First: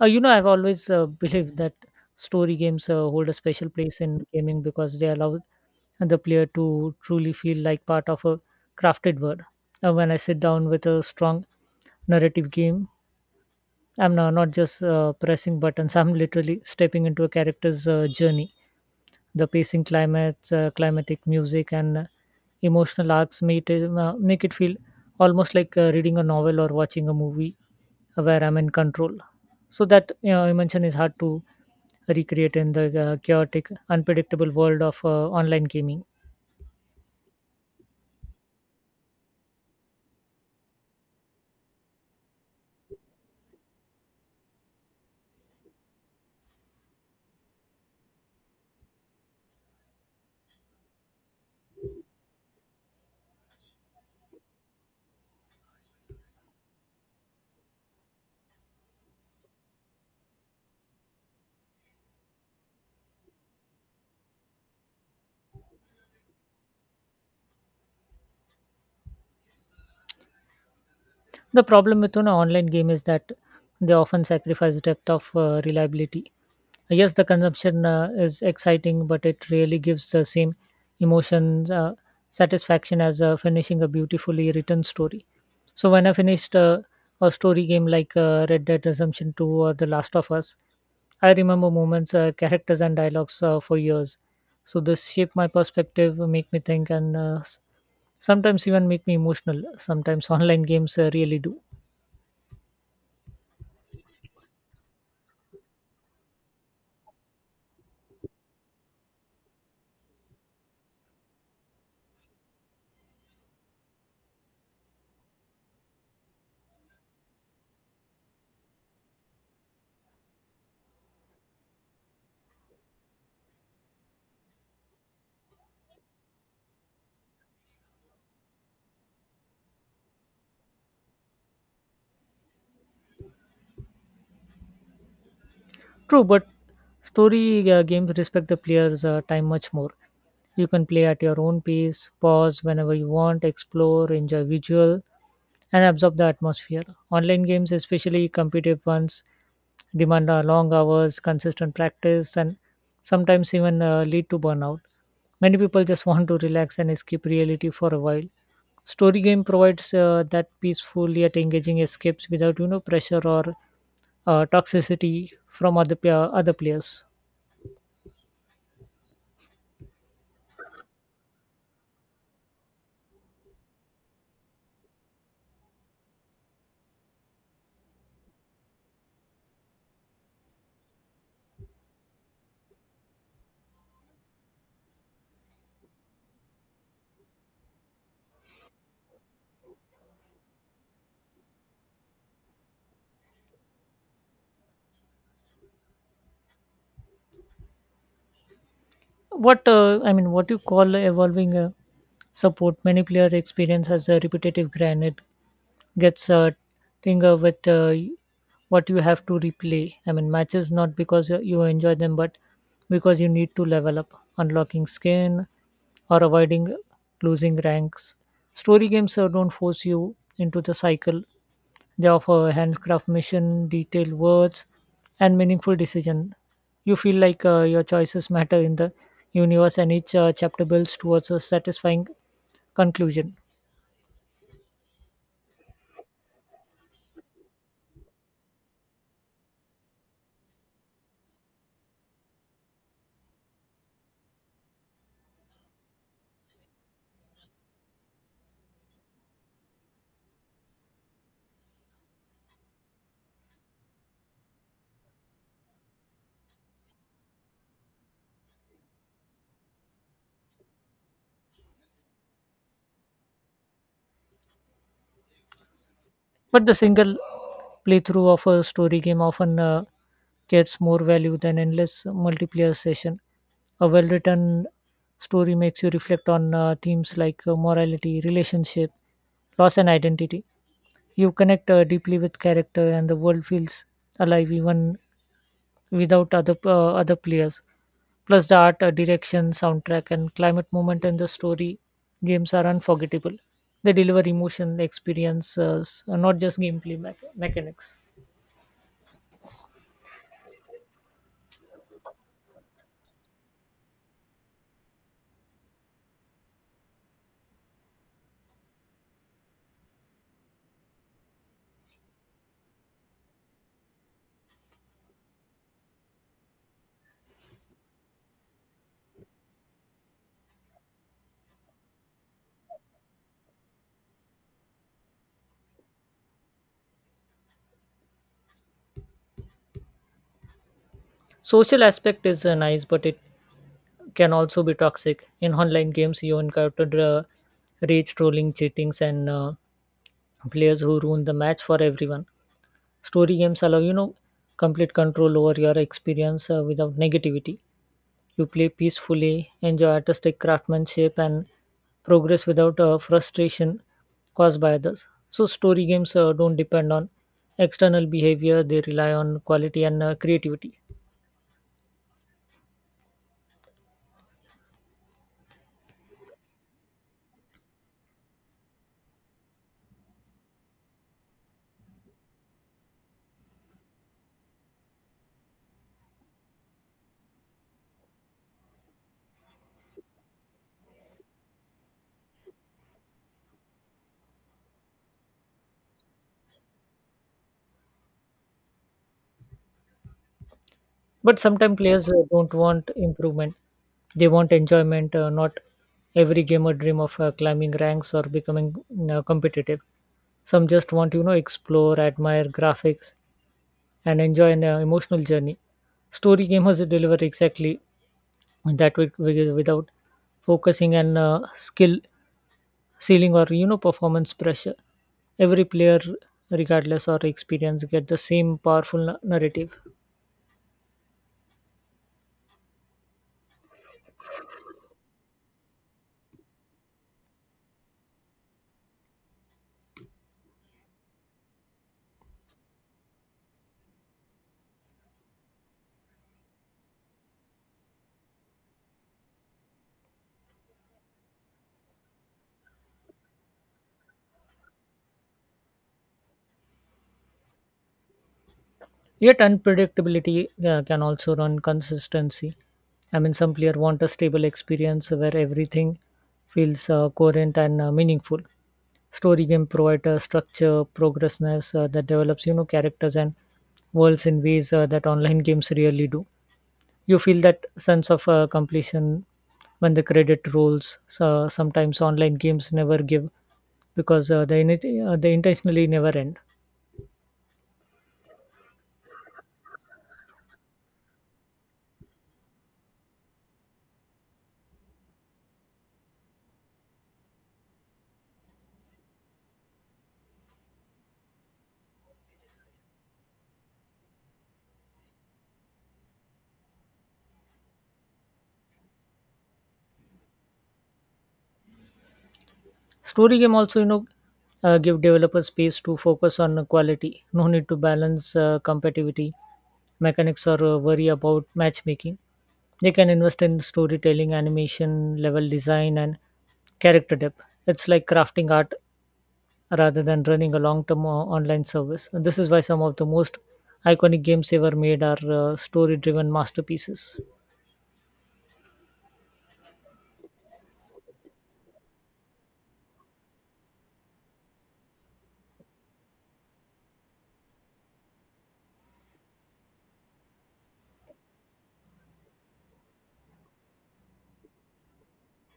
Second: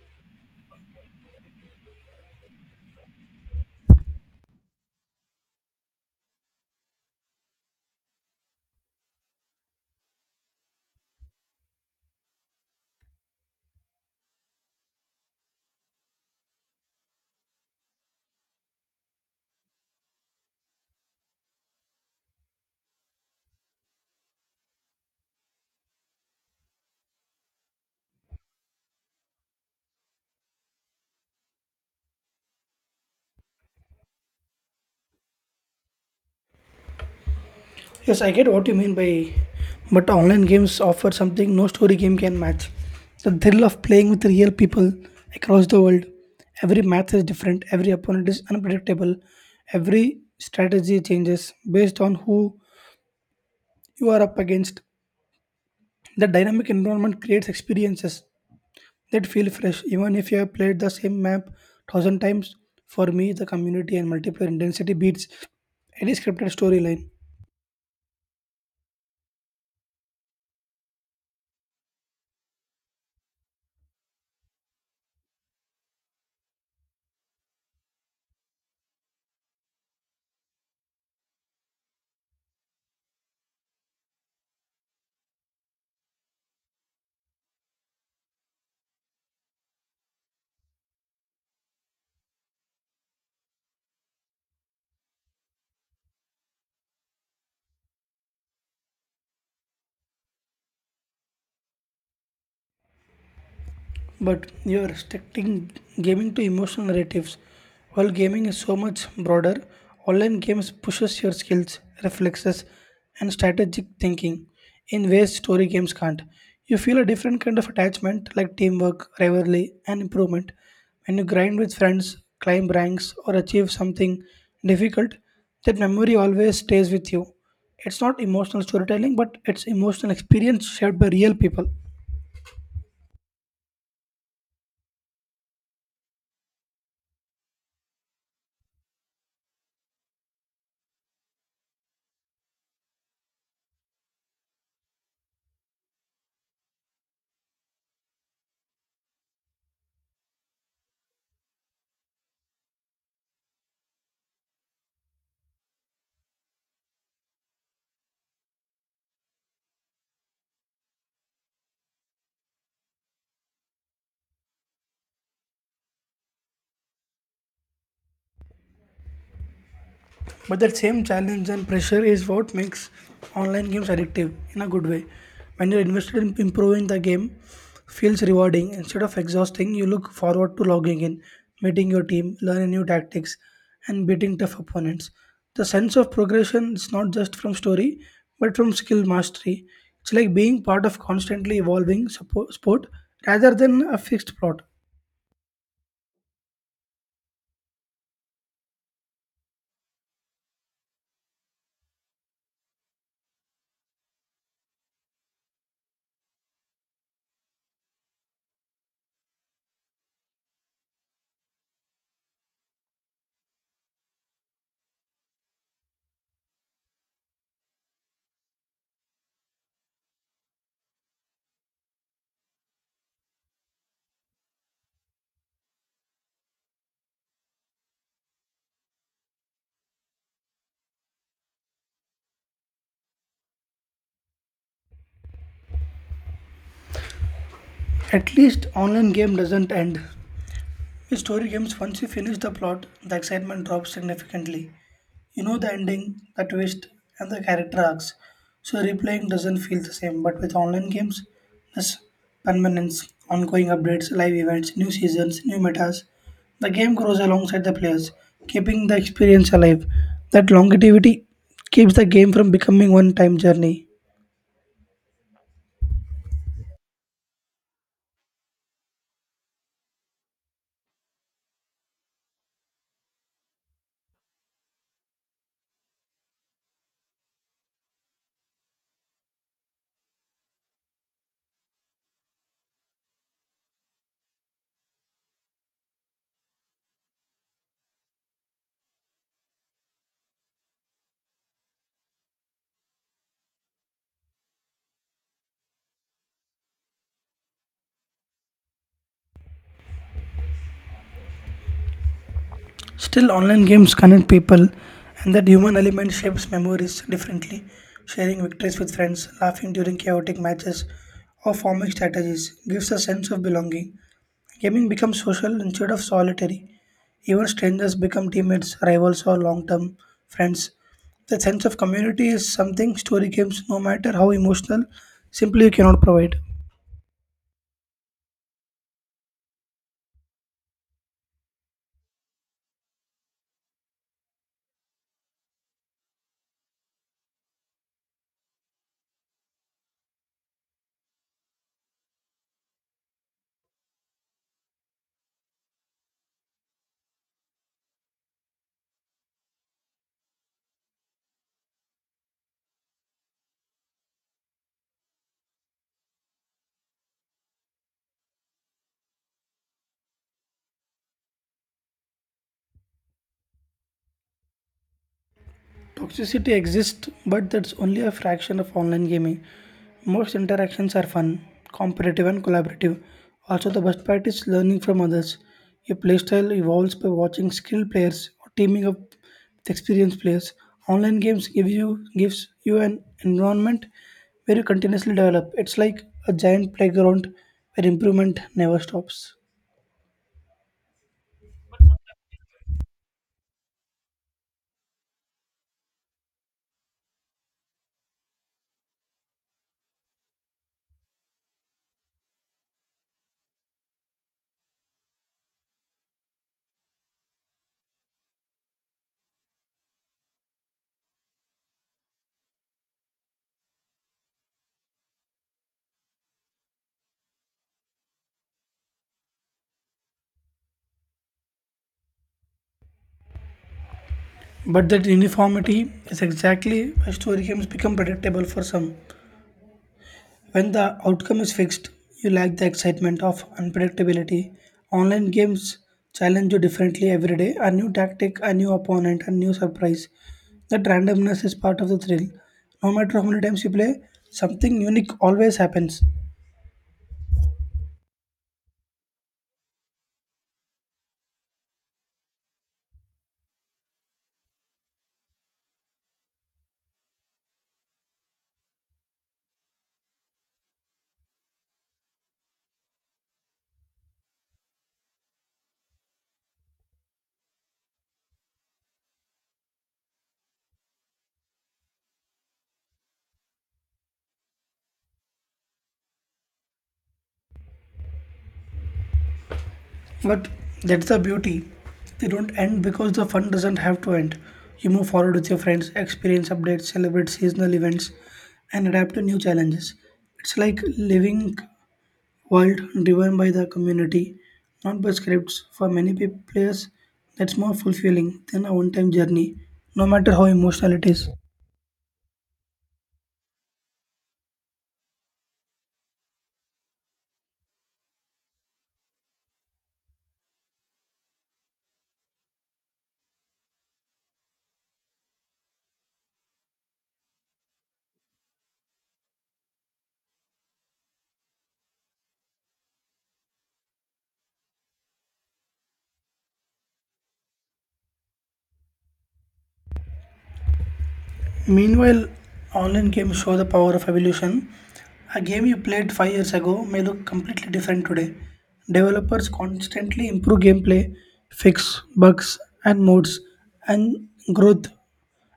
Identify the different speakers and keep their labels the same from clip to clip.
Speaker 1: I've always believed that story games hold a special place in gaming because they allow the player to truly feel like part of a crafted world. When I sit down with a strong narrative game, I'm no- not just pressing buttons, I'm literally stepping into a character's journey. The climatic music, and emotional arcs make it feel almost like reading a novel or watching a movie where I'm in control. Emotion is hard to recreate in the chaotic, unpredictable world of online gaming.
Speaker 2: Yes, I get what you mean by, but online games offer something no story game can match. The thrill of playing with real people across the world. Every match is different, every opponent is unpredictable, every strategy changes based on who you are up against. The dynamic environment creates experiences that feel fresh, even if you have played the same map thousand times. For me, the community and multiplayer intensity beats any scripted storyline.
Speaker 1: The problem with an online game is that they often sacrifice depth of reliability. Yes, the consumption is exciting, but it really gives the same emotions satisfaction as finishing a beautifully written story. So when I finished a story game like Red Dead Redemption 2 or The Last of Us, I remember characters, and dialogues for years. So this shaped my perspective, make me think, and sometimes even make me emotional. Sometimes online games really do.
Speaker 2: But you are restricting gaming to emotional narratives. While gaming is so much broader, online games pushes your skills, reflexes, and strategic thinking in ways story games can't. You feel a different kind of attachment like teamwork, rivalry, and improvement. When you grind with friends, climb ranks, or achieve something difficult, that memory always stays with you. It's not emotional storytelling, but it's emotional experience shared by real people.
Speaker 1: True, but story games respect the player's time much more. You can play at your own pace, pause whenever you want, explore, enjoy visual, and absorb the atmosphere. Online games, especially competitive ones, demand long hours, consistent practice, and sometimes even lead to burnout. Many people just want to relax and escape reality for a while. Story game provides that peaceful yet engaging escapes without pressure or toxicity from other players.
Speaker 2: But that same challenge and pressure is what makes online games addictive in a good way. When you're invested in improving the game, feels rewarding instead of exhausting. You look forward to logging in, meeting your team, learning new tactics, and beating tough opponents. The sense of progression is not just from story, but from skill mastery. It's like being part of constantly evolving sport rather than a fixed plot.
Speaker 1: What you call evolving support? Many players experience as a repetitive grind. It gets tinker with what you have to replay. I mean, matches not because you enjoy them, but because you need to level up, unlocking skin or avoiding losing ranks. Story games don't force you into the cycle. They offer handcraft mission, detailed words, and meaningful decision. You feel like your choices matter in the universe, and each chapter builds towards a satisfying conclusion.
Speaker 2: At least online game doesn't end. With story games, once you finish the plot, the excitement drops significantly. You know the ending, the twist, and the character arcs, so replaying doesn't feel the same. But with online games, there's permanence, ongoing updates, live events, new seasons, new metas. The game grows alongside the players, keeping the experience alive. That longevity keeps the game from becoming one time journey.
Speaker 1: But the single playthrough of a story game often gets more value than endless multiplayer session. A well-written story makes you reflect on themes like morality, relationship, loss, and identity. You connect deeply with character, and the world feels alive even without other players. Plus, the art, direction, soundtrack, and climate moment in the story games are unforgettable. They deliver emotional experiences not just mechanics.
Speaker 2: Still, online games connect people, and that human element shapes memories differently. Sharing victories with friends, laughing during chaotic matches, or forming strategies gives a sense of belonging. Gaming becomes social instead of solitary. Even strangers become teammates, rivals, or long term friends. The sense of community is something story games, no matter how emotional, simply cannot provide.
Speaker 1: Social aspect is nice, but it can also be toxic in online games. You encountered rage trolling cheatings and players who ruin the match for everyone. Story games allow complete control over your experience without negativity. You play peacefully, enjoy artistic craftsmanship, and progress without frustration caused by others. So story games don't depend on external behavior; they rely on quality and creativity.
Speaker 2: Toxicity exists, but that's only a fraction of online gaming. Most interactions are fun, competitive, and collaborative. Also, the best part is learning from others. Your playstyle evolves by watching skilled players or teaming up with experienced players. Online games give you gives you an environment where you continuously develop. It's like a giant playground where improvement never stops.
Speaker 1: But sometimes players don't want improvement; they want enjoyment. Not every gamer dream of climbing ranks or becoming competitive. Some just want explore, admire graphics, and enjoy an emotional journey. Story gamers deliver exactly that without focusing on skill ceiling or performance pressure. Every player regardless or experience get the same powerful narrative.
Speaker 2: But that uniformity is exactly why story games become predictable for some. When the outcome is fixed, you lack the excitement of unpredictability. Online games challenge you differently every day a new tactic, a new opponent, a new surprise. That randomness is part of the thrill. No matter how many times you play, something unique always happens.
Speaker 1: Yet unpredictability can also run consistency. I mean, some players want a stable experience where everything feels coherent and meaningful. Story game provide structure, progressness that develops, you know, characters and worlds in ways that online games rarely do. You feel that sense of completion when the credit rolls. So sometimes online games never give because they intentionally never end.
Speaker 2: But that's the beauty. They don't end because the fun doesn't have to end. You move forward with your friends, experience updates, celebrate seasonal events, and adapt to new challenges. It's like living world driven by the community, not by scripts. For many players, that's more fulfilling than a one time journey, no matter how emotional it is.
Speaker 1: Story game also, you know, give developers space to focus on quality. No need to balance competitivity mechanics or worry about matchmaking. They can invest in storytelling, animation, level design, and character depth. It's like crafting art rather than running a online service. This is why some of the most iconic games ever made are story-driven masterpieces.
Speaker 2: Meanwhile, online games show the power of evolution. A game you played 5 years ago may look completely different today. Developers constantly improve gameplay, fix bugs and modes, and growth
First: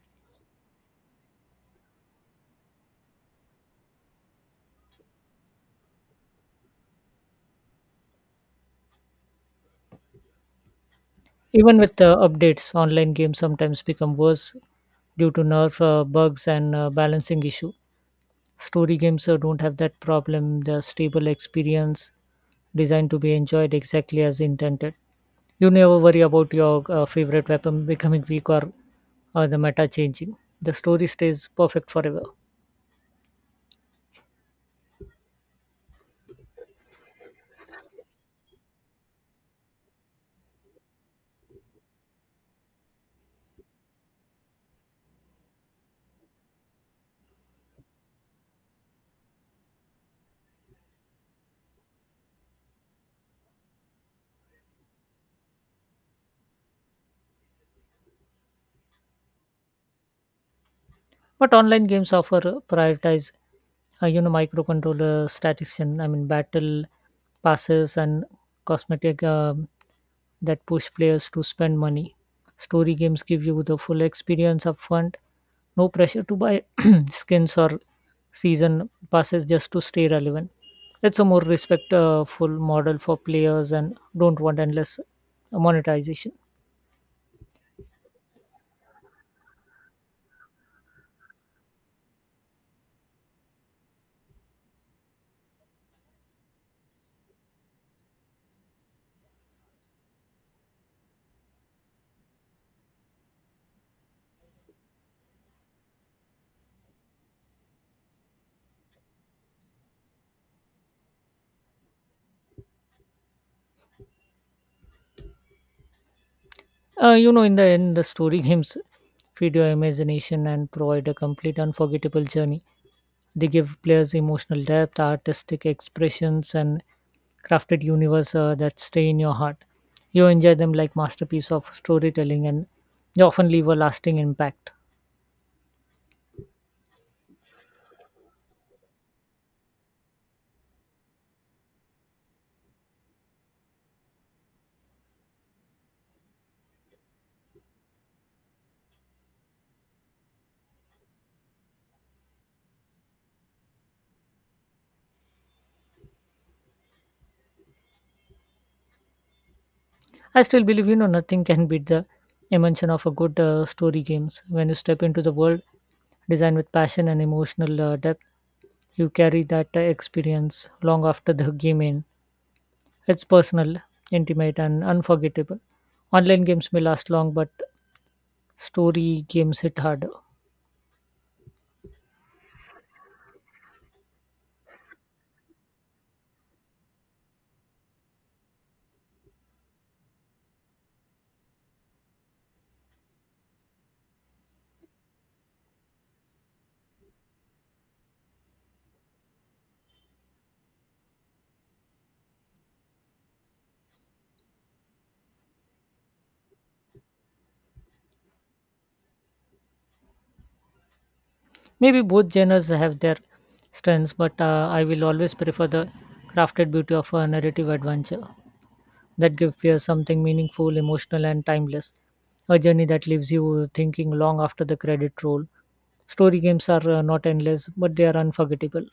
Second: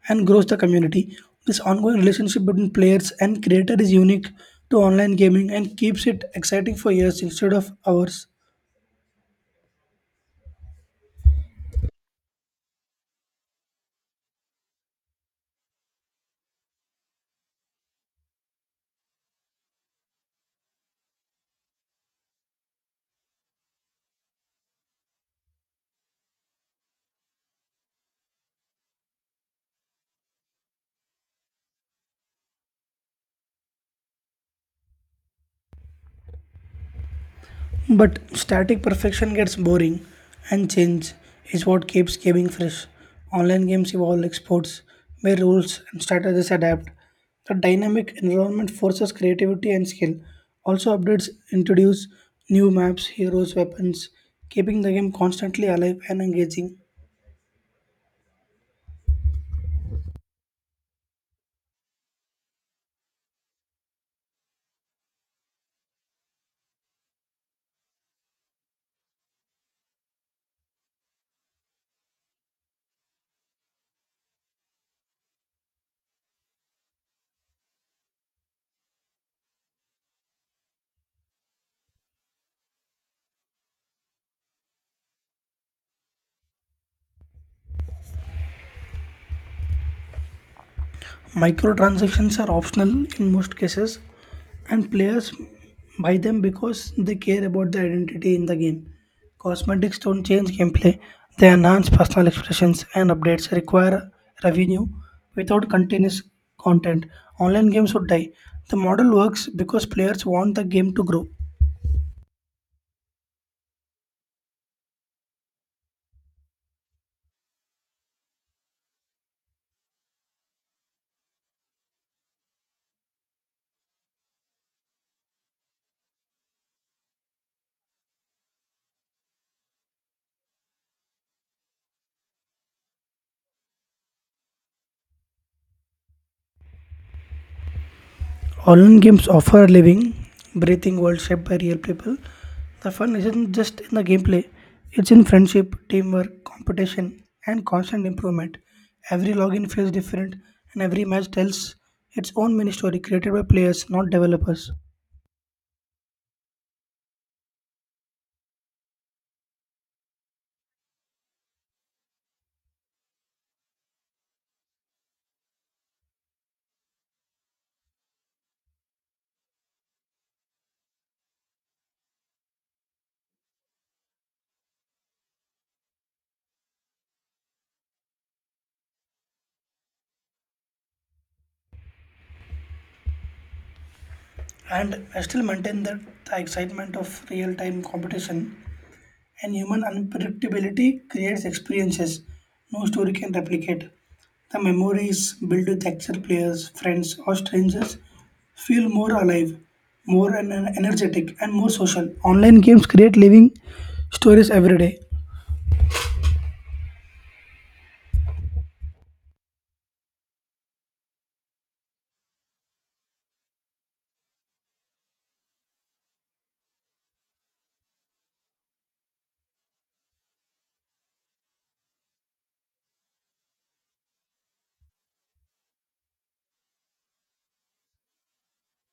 Speaker 2: and grows the community. This ongoing relationship between players and creator is unique to online gaming and keeps it exciting for years instead of hours.
Speaker 1: Even with updates, online games sometimes become worse due to nerf bugs and balancing issue. Story games don't have that problem. They're stable experience designed to be enjoyed exactly as intended. You never worry about your favorite weapon becoming weak or the meta changing. The story stays perfect forever.
Speaker 2: But static perfection gets boring, and change is what keeps gaming fresh. Online games evolve like sports, where rules and strategies adapt. The dynamic environment forces creativity and skill. Also, updates introduce new maps, heroes, weapons, keeping the game constantly alive and engaging.
Speaker 1: But online games offer prioritize, microcontroller statistics. I mean, battle passes and cosmetic that push players to spend money. Story games give you the full experience upfront, no pressure to buy skins or season passes just to stay relevant. It's a more respectful model for players and don't want endless monetization.
Speaker 2: Microtransactions are optional in most cases, and players buy them because they care about the identity in the game. Cosmetics don't change gameplay, they enhance personal expressions, and updates require revenue without continuous content. Online games would die. The model works because players want the game to grow.
Speaker 1: In the end, the story games feed your imagination and provide a complete unforgettable journey. They give players emotional depth, artistic expressions, and crafted universe that stay in your heart. You enjoy them like masterpiece of storytelling, and they often leave a lasting impact.
Speaker 2: Online games offer a living, breathing world shaped by real people. The fun isn't just in the gameplay, it's in friendship, teamwork, competition, and constant improvement. Every login feels different, and every match tells its own mini story created by players, not developers.
Speaker 1: I still believe nothing can beat the dimension of a good story games. When you step into the world designed with passion and emotional depth, you carry that experience long after the game ends. It's personal, intimate, and unforgettable. Online games may last long, but story games hit harder.
Speaker 2: And I still maintain that the excitement of real time competition and human unpredictability creates experiences no story can replicate. The memories built with actual players, friends, or strangers feel more alive, more energetic, and more social. Online games create living stories every day,
Speaker 1: Maybe both genres have their strengths, but I will always prefer the crafted beauty of a narrative adventure that gives players something meaningful, emotional, and timeless. A journey that leaves you thinking long after the credit roll. Story games are not endless, but they are unforgettable.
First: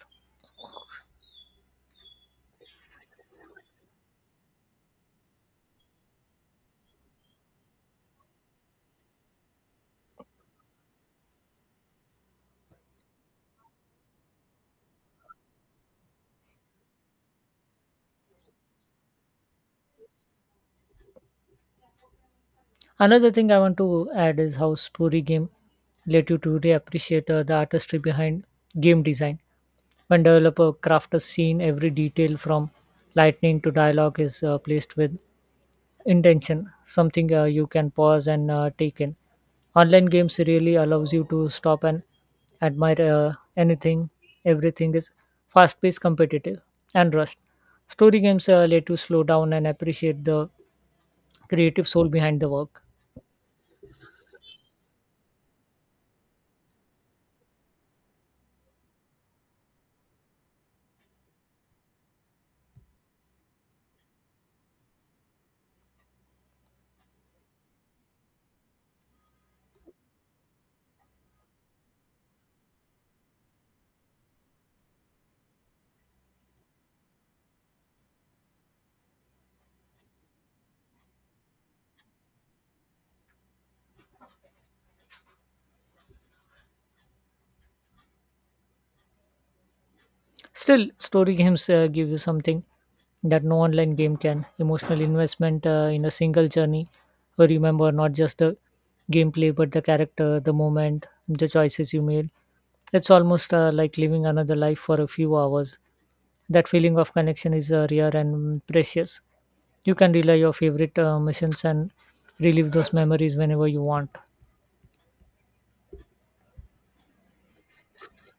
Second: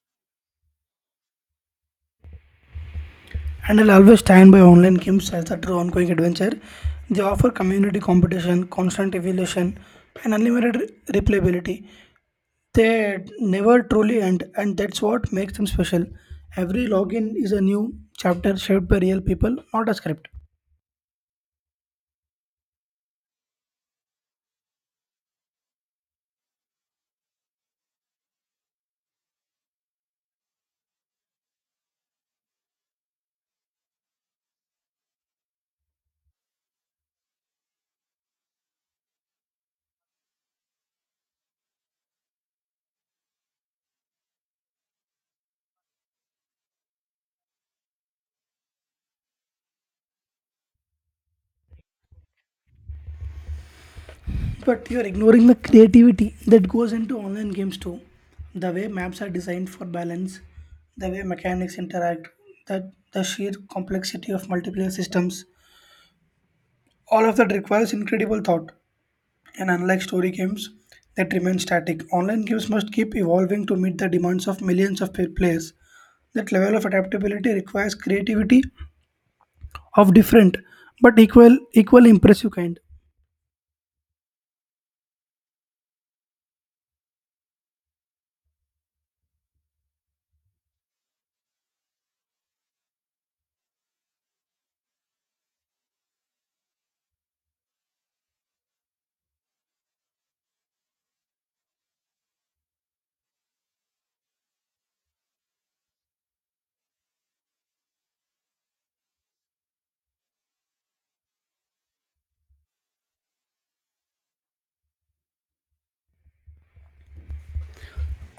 Speaker 2: and I'll always stand by online games as a true ongoing adventure. They offer community competition, constant evolution, and unlimited replayability. They never truly end, and that's what makes them special. Every login is a new chapter shaped by real people, not a script.
Speaker 1: Another thing I want to add is how story game let you to really appreciate the artistry behind game design. When developer craft a scene, every detail from lightning to dialogue is placed with intention. Something you can pause and take in. Online games really allows you to stop and admire anything. Everything is fast-paced, competitive, and rushed. Story games let you slow down and appreciate the creative soul behind the work.
Speaker 2: But you're ignoring the creativity that goes into online games too. The way maps are designed for balance, the way mechanics interact, the sheer complexity of multiplayer systems. All of that requires incredible thought. And unlike story games that remain static, online games must keep evolving to meet the demands of millions of players. That level of adaptability requires creativity of different but equally impressive kind.
Speaker 1: Still, story games give you something that no online game can emotional investment in a single journey. Where you remember not just the gameplay, but the character, the moment, the choices you made. It's almost like living another life for a few hours. That feeling of connection is rare and precious. You can relive your favorite missions and relive those memories whenever you want.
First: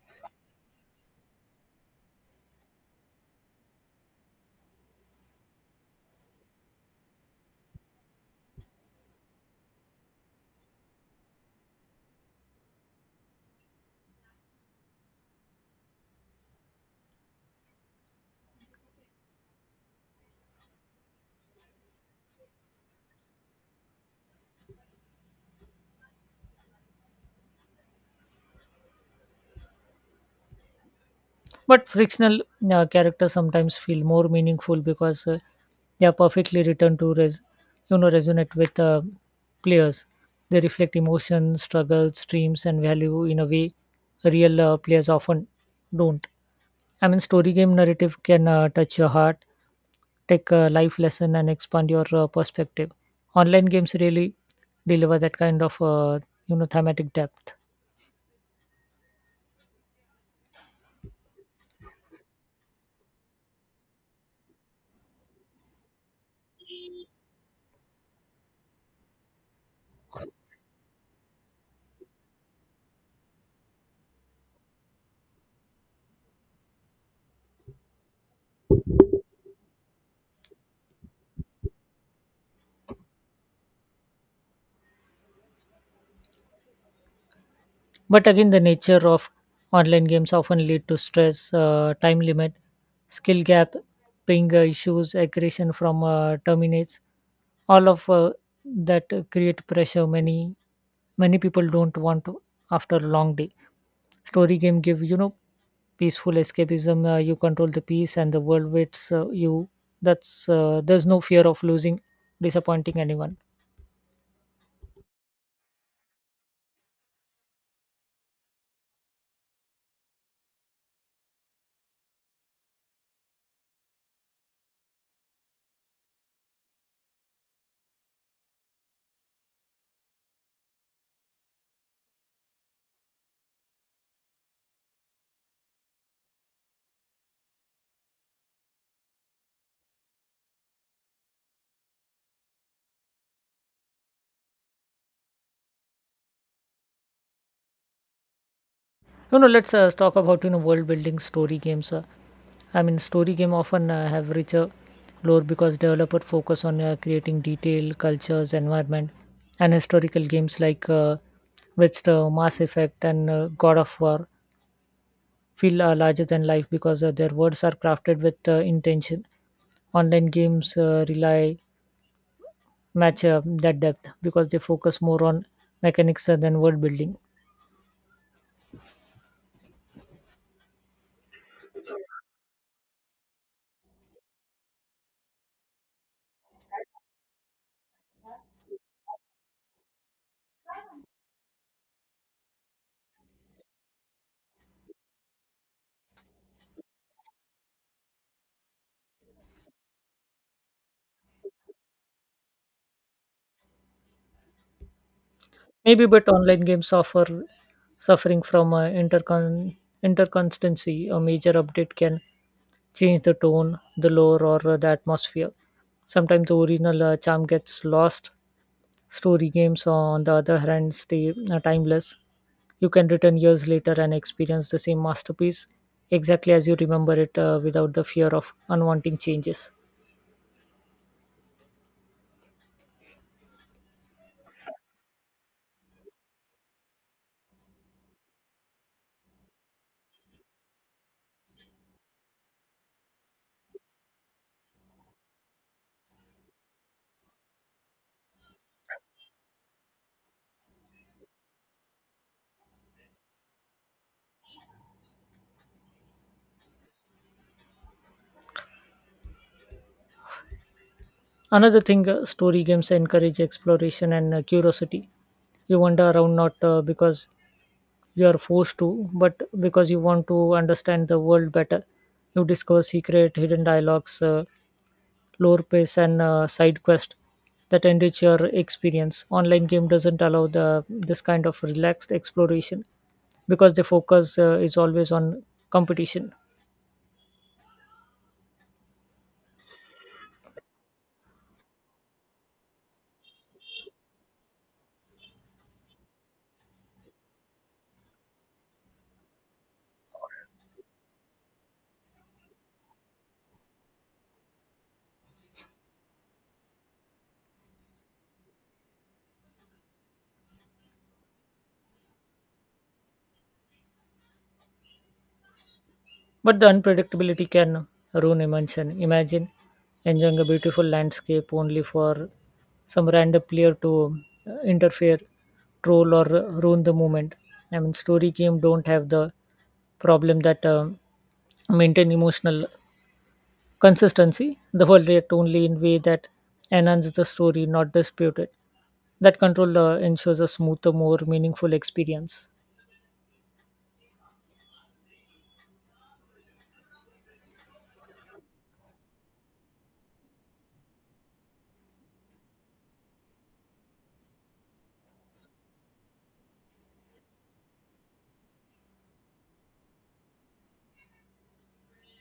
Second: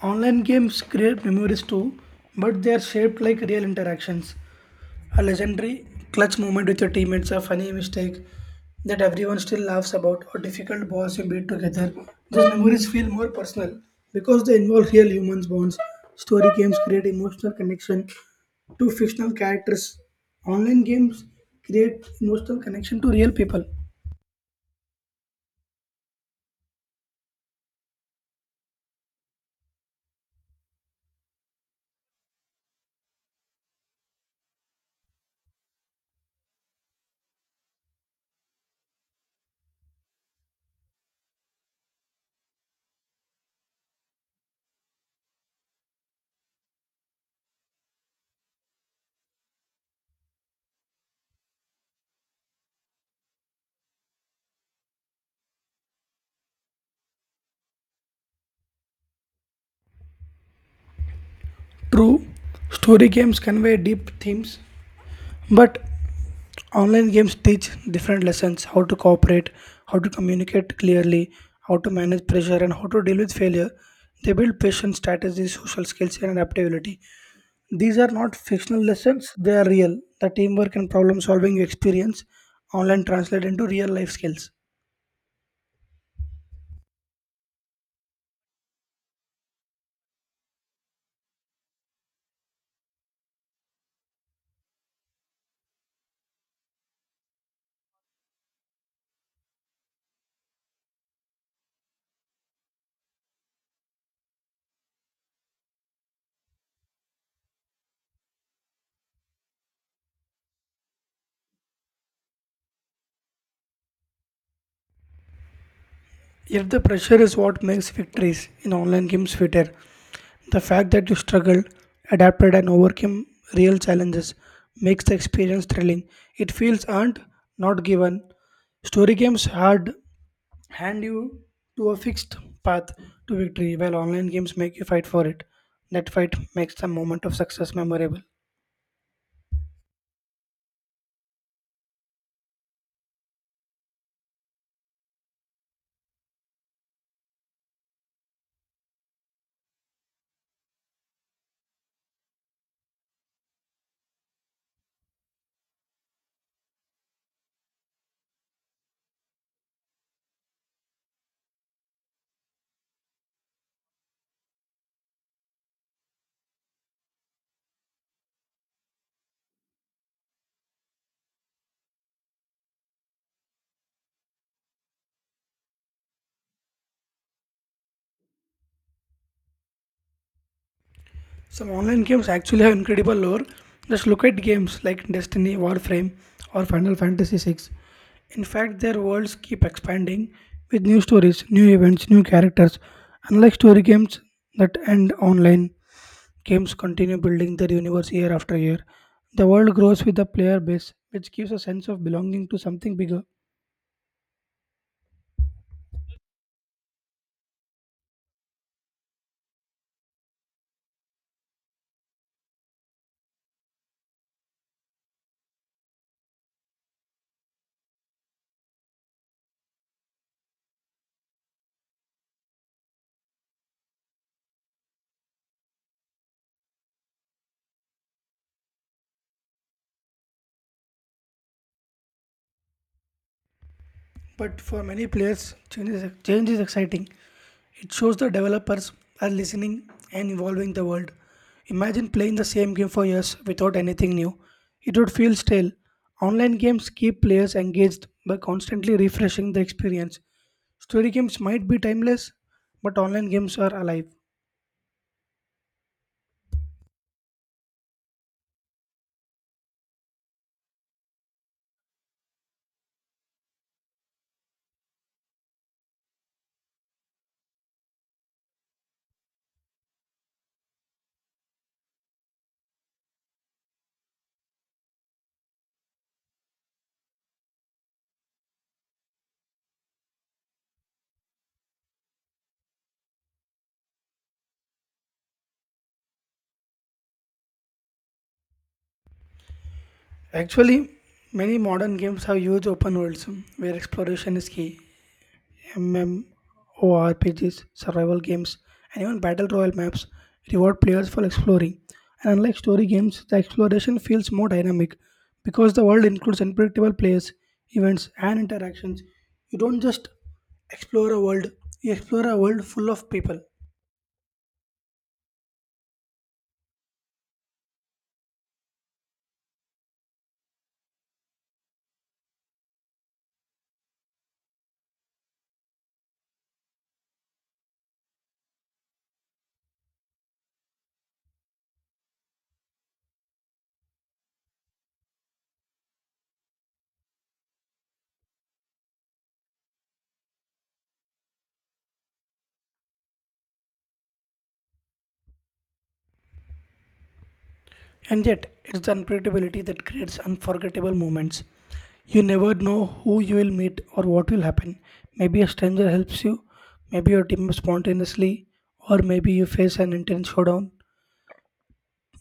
Speaker 2: Online games create memories too, but they are shaped like real interactions. A legendary clutch moment with your teammates, a funny mistake that everyone still laughs about, or difficult balls you beat together. Those memories feel more personal because they involve real humans bonds. Story games create emotional connection to fictional characters. Online games create emotional connection to real people.
Speaker 1: But frictional characters sometimes feel more meaningful because they are perfectly written to resonate with players. They reflect emotions, struggles, dreams, and value in a way real players often don't. I mean, story game narrative can touch your heart, take a life lesson, and expand your perspective. Online games really deliver that kind of thematic depth.
Speaker 2: True, story games convey deep themes. But online games teach different lessons how to cooperate, how to communicate clearly, how to manage pressure, and how to deal with failure. They build patience, strategy, social skills, and adaptability. These are not fictional lessons, they are real. The teamwork and problem solving you experience online translate into real life skills.
Speaker 1: But again, the nature of online games often lead to stress, time limit, skill gap, ping issues, aggression from terminates. All of that create pressure. Many people don't want to after a long day. Story game give peaceful escapism. You control the peace and the world waits you. That's There's no fear of losing, disappointing anyone.
Speaker 2: If the pressure is what makes victories in online games sweeter, the fact that you struggled, adapted, and overcame real challenges makes the experience thrilling. It feels earned, not given. Story games hard hand you to a fixed path to victory, while online games make you fight for it. That fight makes the moment of success memorable.
Speaker 1: You know, let's talk about world building story games. Story game often have richer lore because developer focus on creating detail, cultures, environment, and historical games like Witcher, Mass Effect, and God of War feel larger than life because their words are crafted with intention. Online games rely match that depth because they focus more on mechanics than world building.
Speaker 2: Some online games actually have incredible lore. Just look at games like Destiny, Warframe, or Final Fantasy Six. In fact, their worlds keep expanding with new stories, new events, new characters. Unlike story games that end online, games continue building their universe year after year. The world grows with the player base, which gives a sense of belonging to something bigger.
Speaker 1: Maybe, but online games suffering from interconstancy. A major update can change the tone, the lore, or the atmosphere. Sometimes the original charm gets lost. Story games, on the other hand, stay timeless. You can return years later and experience the same masterpiece exactly as you remember it without the fear of unwanting changes.
Speaker 2: But for many players, change is exciting. It shows the developers are listening and evolving the world. Imagine playing the same game for years without anything new. It would feel stale. Online games keep players engaged by constantly refreshing the experience. Story games might be timeless, but online games are alive.
Speaker 1: Another thing, story games encourage exploration and curiosity. You wander around not because you are forced to, but because you want to understand the world better. You discover secret, hidden dialogues, lore pace, and side quest that enrich your experience. Online game doesn't allow the this kind of relaxed exploration because the focus is always on competition.
Speaker 2: Actually, many modern games have huge open worlds where exploration is key. MMORPGs, survival games, and even battle royale maps reward players for exploring. And unlike story games, the exploration feels more dynamic because the world includes unpredictable players, events, and interactions. You don't just explore a world, you explore a world full of people.
Speaker 1: But the unpredictability can ruin immersion. Imagine enjoying a beautiful landscape only for some random player to interfere, troll, or ruin the moment. I mean, story game don't have the problem that maintain emotional consistency. The world react only in way that enhance the story, not dispute it. That control ensures a smoother, more meaningful experience.
Speaker 2: And yet, it's the unpredictability that creates unforgettable moments. You never know who you will meet or what will happen. Maybe a stranger helps you, maybe your team spontaneously, or maybe you face an intense showdown.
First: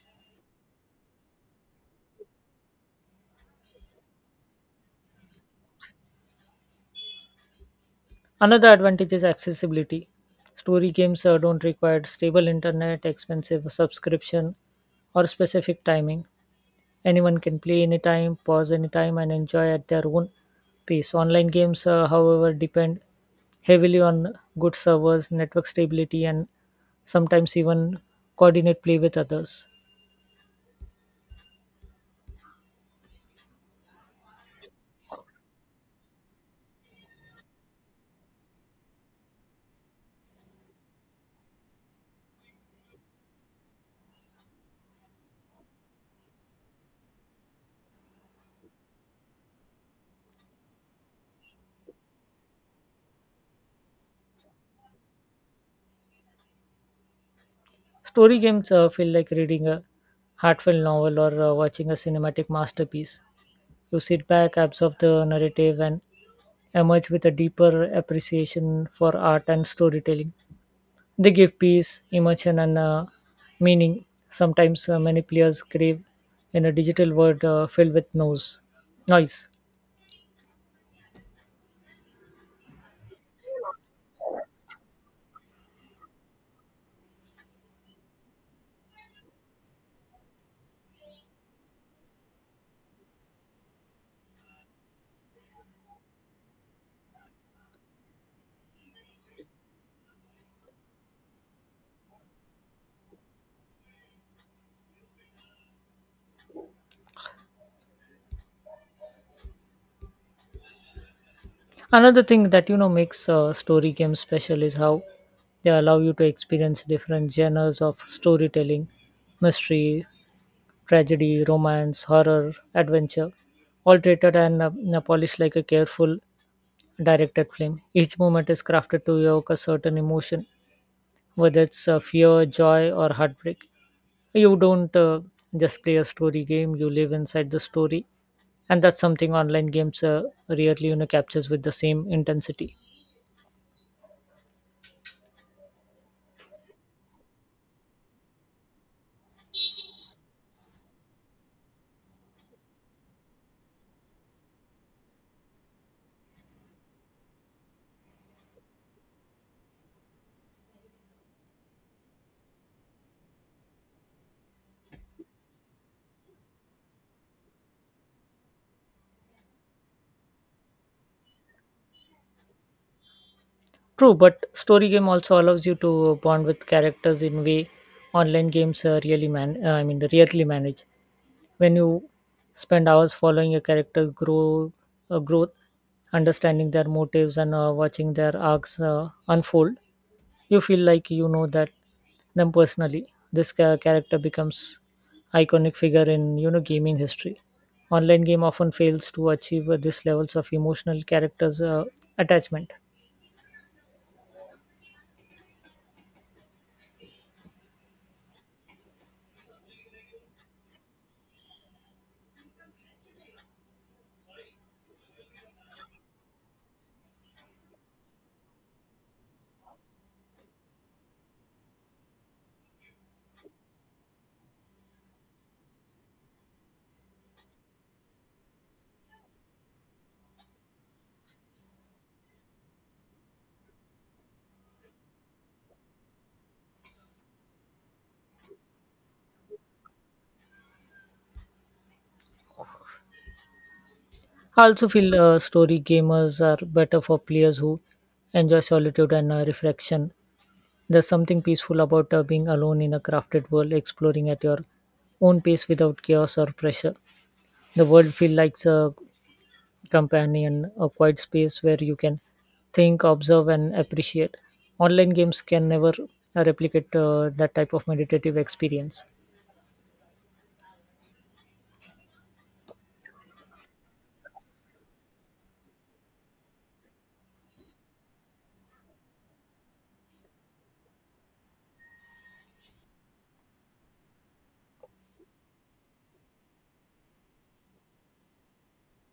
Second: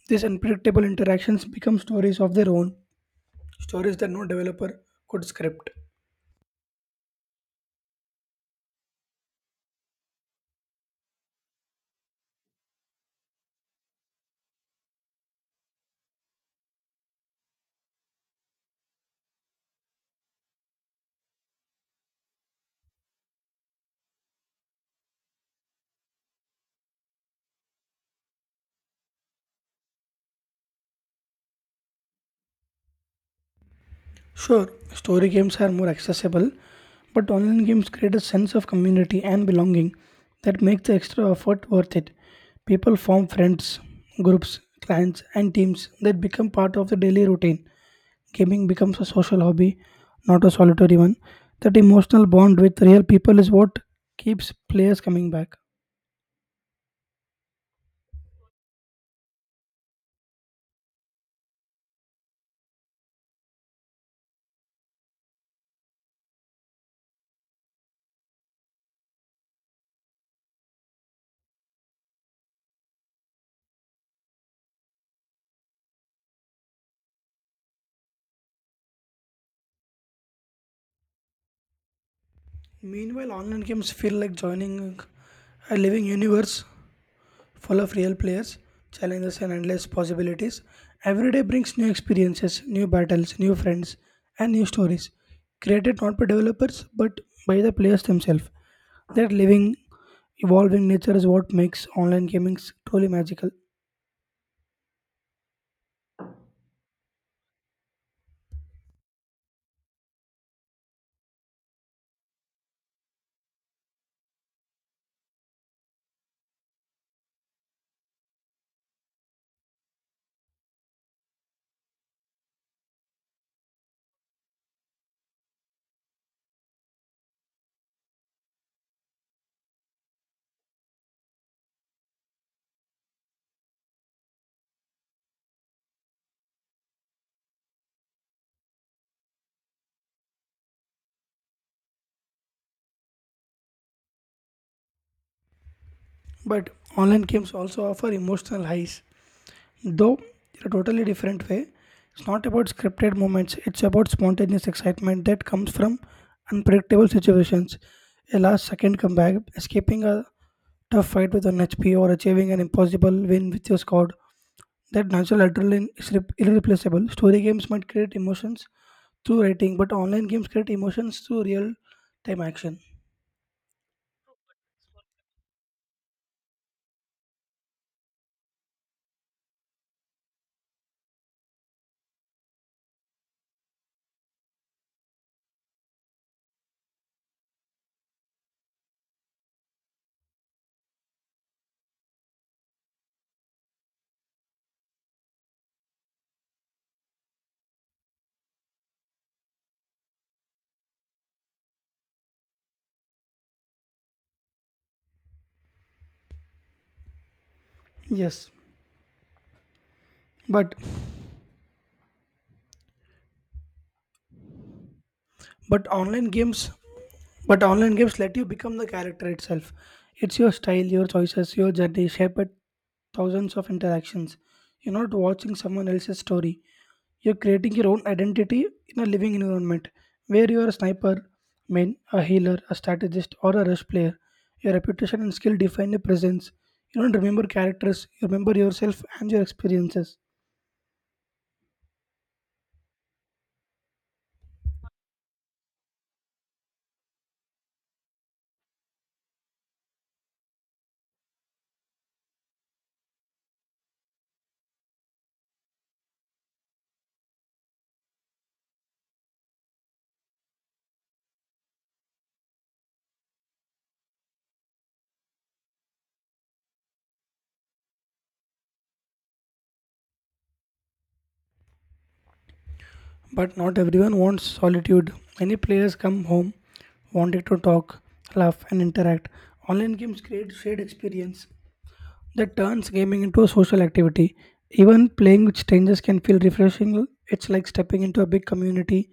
Speaker 2: These unpredictable interactions become stories of their own, stories that no developer could script.
Speaker 1: Another advantage is accessibility. Story games don't require stable internet, expensive subscription, or specific timing. Anyone can play anytime, pause anytime, and enjoy at their own pace. Online games, however, depend heavily on good servers, network stability, and sometimes even coordinate play with others.
Speaker 2: Sure, story games are more accessible, but online games create a sense of community and belonging that makes the extra effort worth it. People form friends, groups, clans, and teams that become part of the daily routine. Gaming becomes a social hobby, not a solitary one. That emotional bond with real people is what keeps players coming back.
Speaker 1: Story games feel like reading a heartfelt novel or watching a cinematic masterpiece. You sit back, absorb the narrative, and emerge with a deeper appreciation for art and storytelling. They give peace, emotion, and meaning. Sometimes many players crave in a digital world filled with noise. Noise.
Speaker 2: Meanwhile, online games feel like joining a living universe full of real players, challenges, and endless possibilities. Every day brings new experiences, new battles, new friends, and new stories, created not by developers but by the players themselves. That living, evolving nature is what makes online gaming truly magical.
Speaker 1: Another thing that you know makes story games special is how they allow you to experience different genres of storytelling: mystery, tragedy, romance, horror, adventure, all treated and polished like a careful directed film. Each moment is crafted to evoke a certain emotion, whether it's fear, joy, or heartbreak. You don't just play a story game, you live inside the story, and that's something online games rarely you know, captures with the same intensity.
Speaker 2: But online games also offer emotional highs. Though in a totally different way, it's not about scripted moments, it's about spontaneous excitement that comes from unpredictable situations. A last second comeback, escaping a tough fight with an HP, or achieving an impossible win with your squad. That natural adrenaline is irreplaceable. Story games might create emotions through writing, but online games create emotions through real time action.
Speaker 1: True, but story game also allows you to bond with characters in way online games really man. I mean, rarely manage. When you spend hours following a character growth, understanding their motives and watching their arcs unfold, you feel like you know that them personally. Character becomes iconic figure in you know gaming history. Online game often fails to achieve this levels of emotional characters attachment.
Speaker 2: Yes, but but online games but online games let you become the character itself, it's your style, your choices, your journey shaped by thousands of interactions. You're not watching someone else's story, you're creating your own identity in a living environment where you're a sniper main, a healer, a strategist, or a rush player. Your reputation and skill define your presence. You don't remember characters, you remember yourself and your experiences.
Speaker 1: I also feel story gamers are better for players who enjoy solitude and reflection. There's something peaceful about being alone in a crafted world, exploring at your own pace without chaos or pressure. The world feels like a companion, a quiet space where you can think, observe, and appreciate. Online games can never replicate that type of meditative experience.
Speaker 2: But not everyone wants solitude. Many players come home wanting to talk, laugh, and interact. Online games create shared experience that turns gaming into a social activity. Even playing with strangers can feel refreshing. It's like stepping into a big community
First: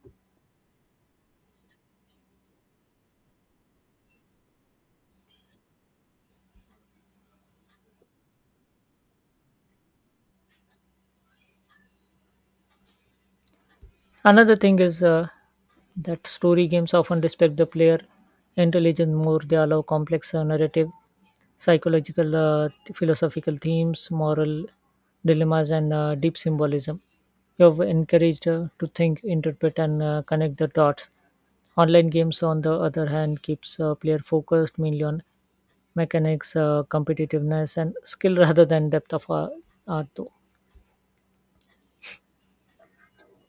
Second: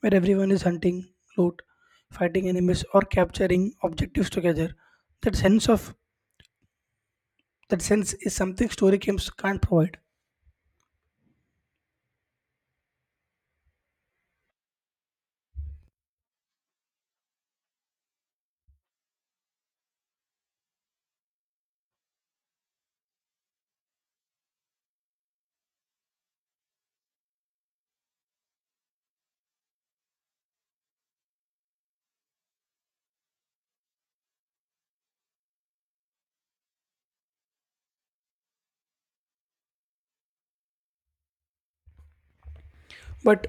Speaker 2: where everyone is hunting, loot, fighting enemies, or capturing objectives together. That sense of that sense is something story games can't provide.
Speaker 1: Another thing is that story games often respect the player intelligence more. They allow complex narrative, psychological, philosophical themes, moral dilemmas, and deep symbolism. You have encouraged to think, interpret, and connect the dots. Online games, on the other hand, keeps player focused mainly on mechanics, competitiveness, and skill rather than depth of art. Though.
Speaker 2: But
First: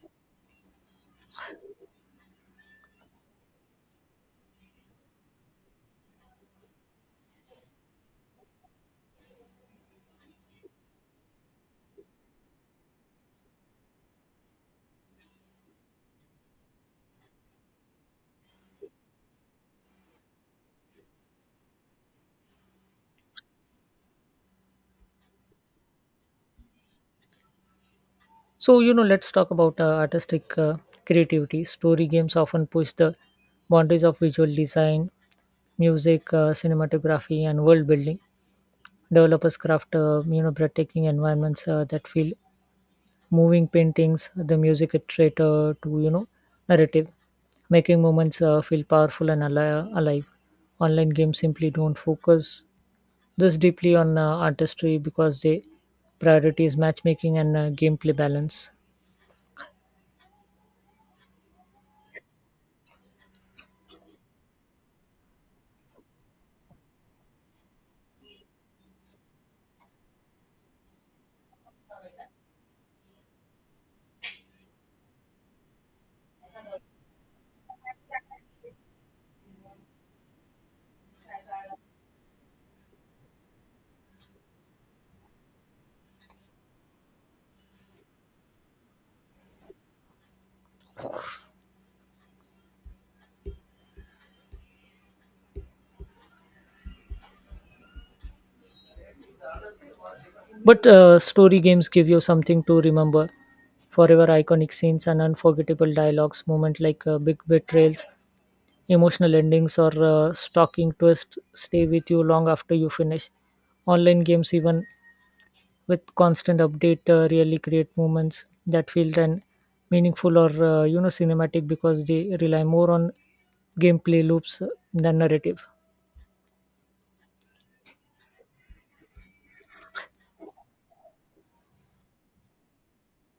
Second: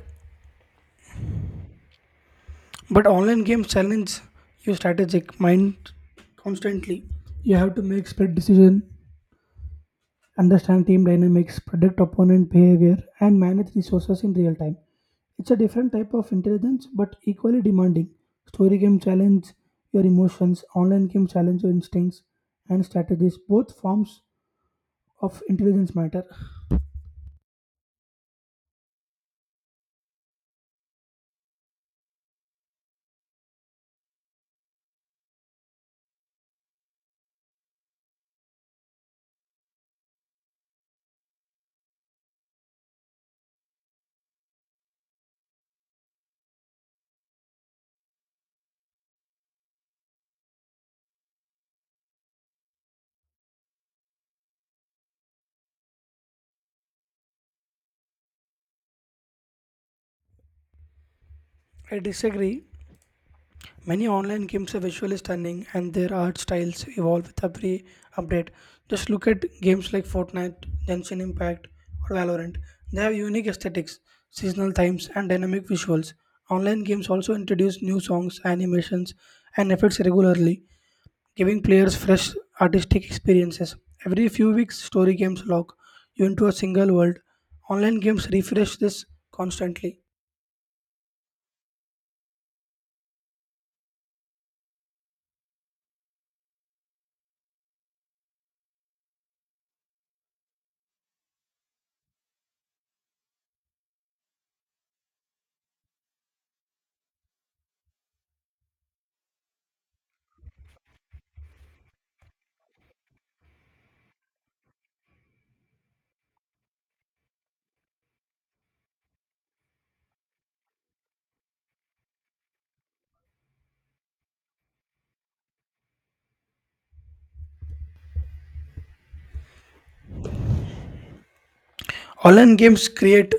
Speaker 2: But online games challenge your strategic mind constantly. You have to make split decision, understand team dynamics, predict opponent behavior, and manage resources in real time. It's a different type of intelligence, but equally demanding. Story game challenge your emotions, online game challenge your instincts and strategies. Both forms of intelligence matter.
Speaker 1: So, you know, let's talk about artistic creativity. Story games often push the boundaries of visual design, music, cinematography, and world building. Developers craft, you know, breathtaking environments that feel moving paintings, the music iterator to, you know, narrative, making moments feel powerful and alive. Online games simply don't focus this deeply on artistry because they prioritize matchmaking and gameplay balance.
Speaker 2: I disagree. Many online games are visually stunning and their art styles evolve with every update. Just look at games like Fortnite, Genshin Impact, or Valorant. They have unique aesthetics, seasonal themes, and dynamic visuals. Online games also introduce new songs, animations, and effects regularly, giving players fresh artistic experiences. Every few weeks, story games lock you into a single world. Online games refresh this constantly.
Speaker 1: But story games give you something to remember forever iconic scenes and unforgettable dialogues, moments like big betrayals, emotional endings, or stalking twists stay with you long after you finish. Online games, even with constant update, really create moments that feel then meaningful or you know cinematic because they rely more on gameplay loops than narrative.
Speaker 2: Online games create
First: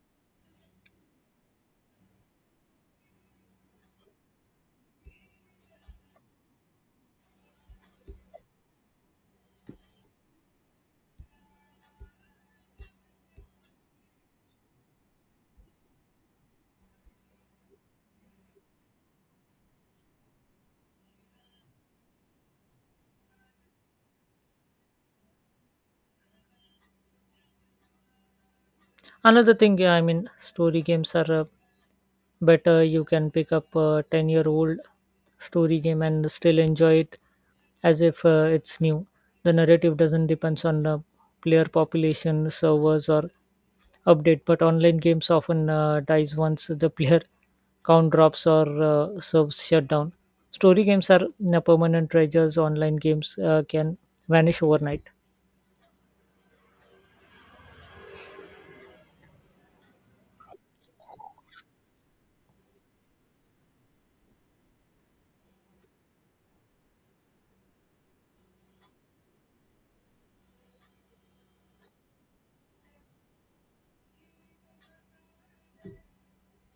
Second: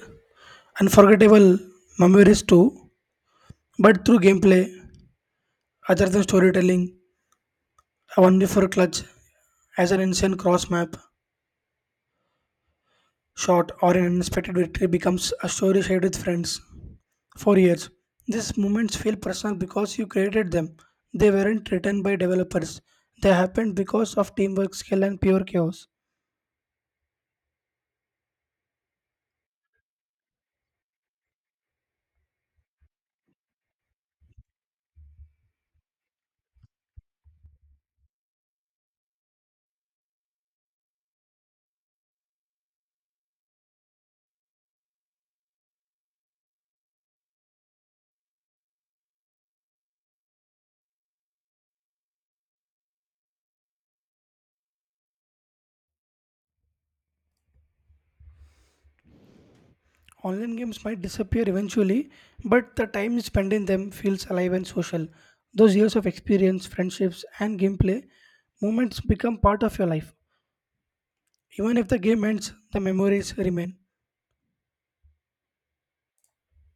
Speaker 2: unforgettable memories too, but through gameplay, other than storytelling, a one v clutch as an insane cross map shot or an unexpected victory becomes a story shared with friends for years. These moments feel personal because you created them. They weren't written by developers. They happened because of teamwork, skill, and pure chaos.
Speaker 1: Another thing, yeah, I mean, story games are better. You can pick up a 10-year-old story game and still enjoy it as if it's new. The narrative doesn't depends on player population, servers, or update, but online games often dies once the player count drops or serves shut down. Story games are permanent treasures. Online games can vanish overnight.
Speaker 2: Online games might disappear eventually, but the time spent in them feels alive and social. Those years of experience, friendships, and gameplay moments become part of your life. Even if the game ends, the memories remain.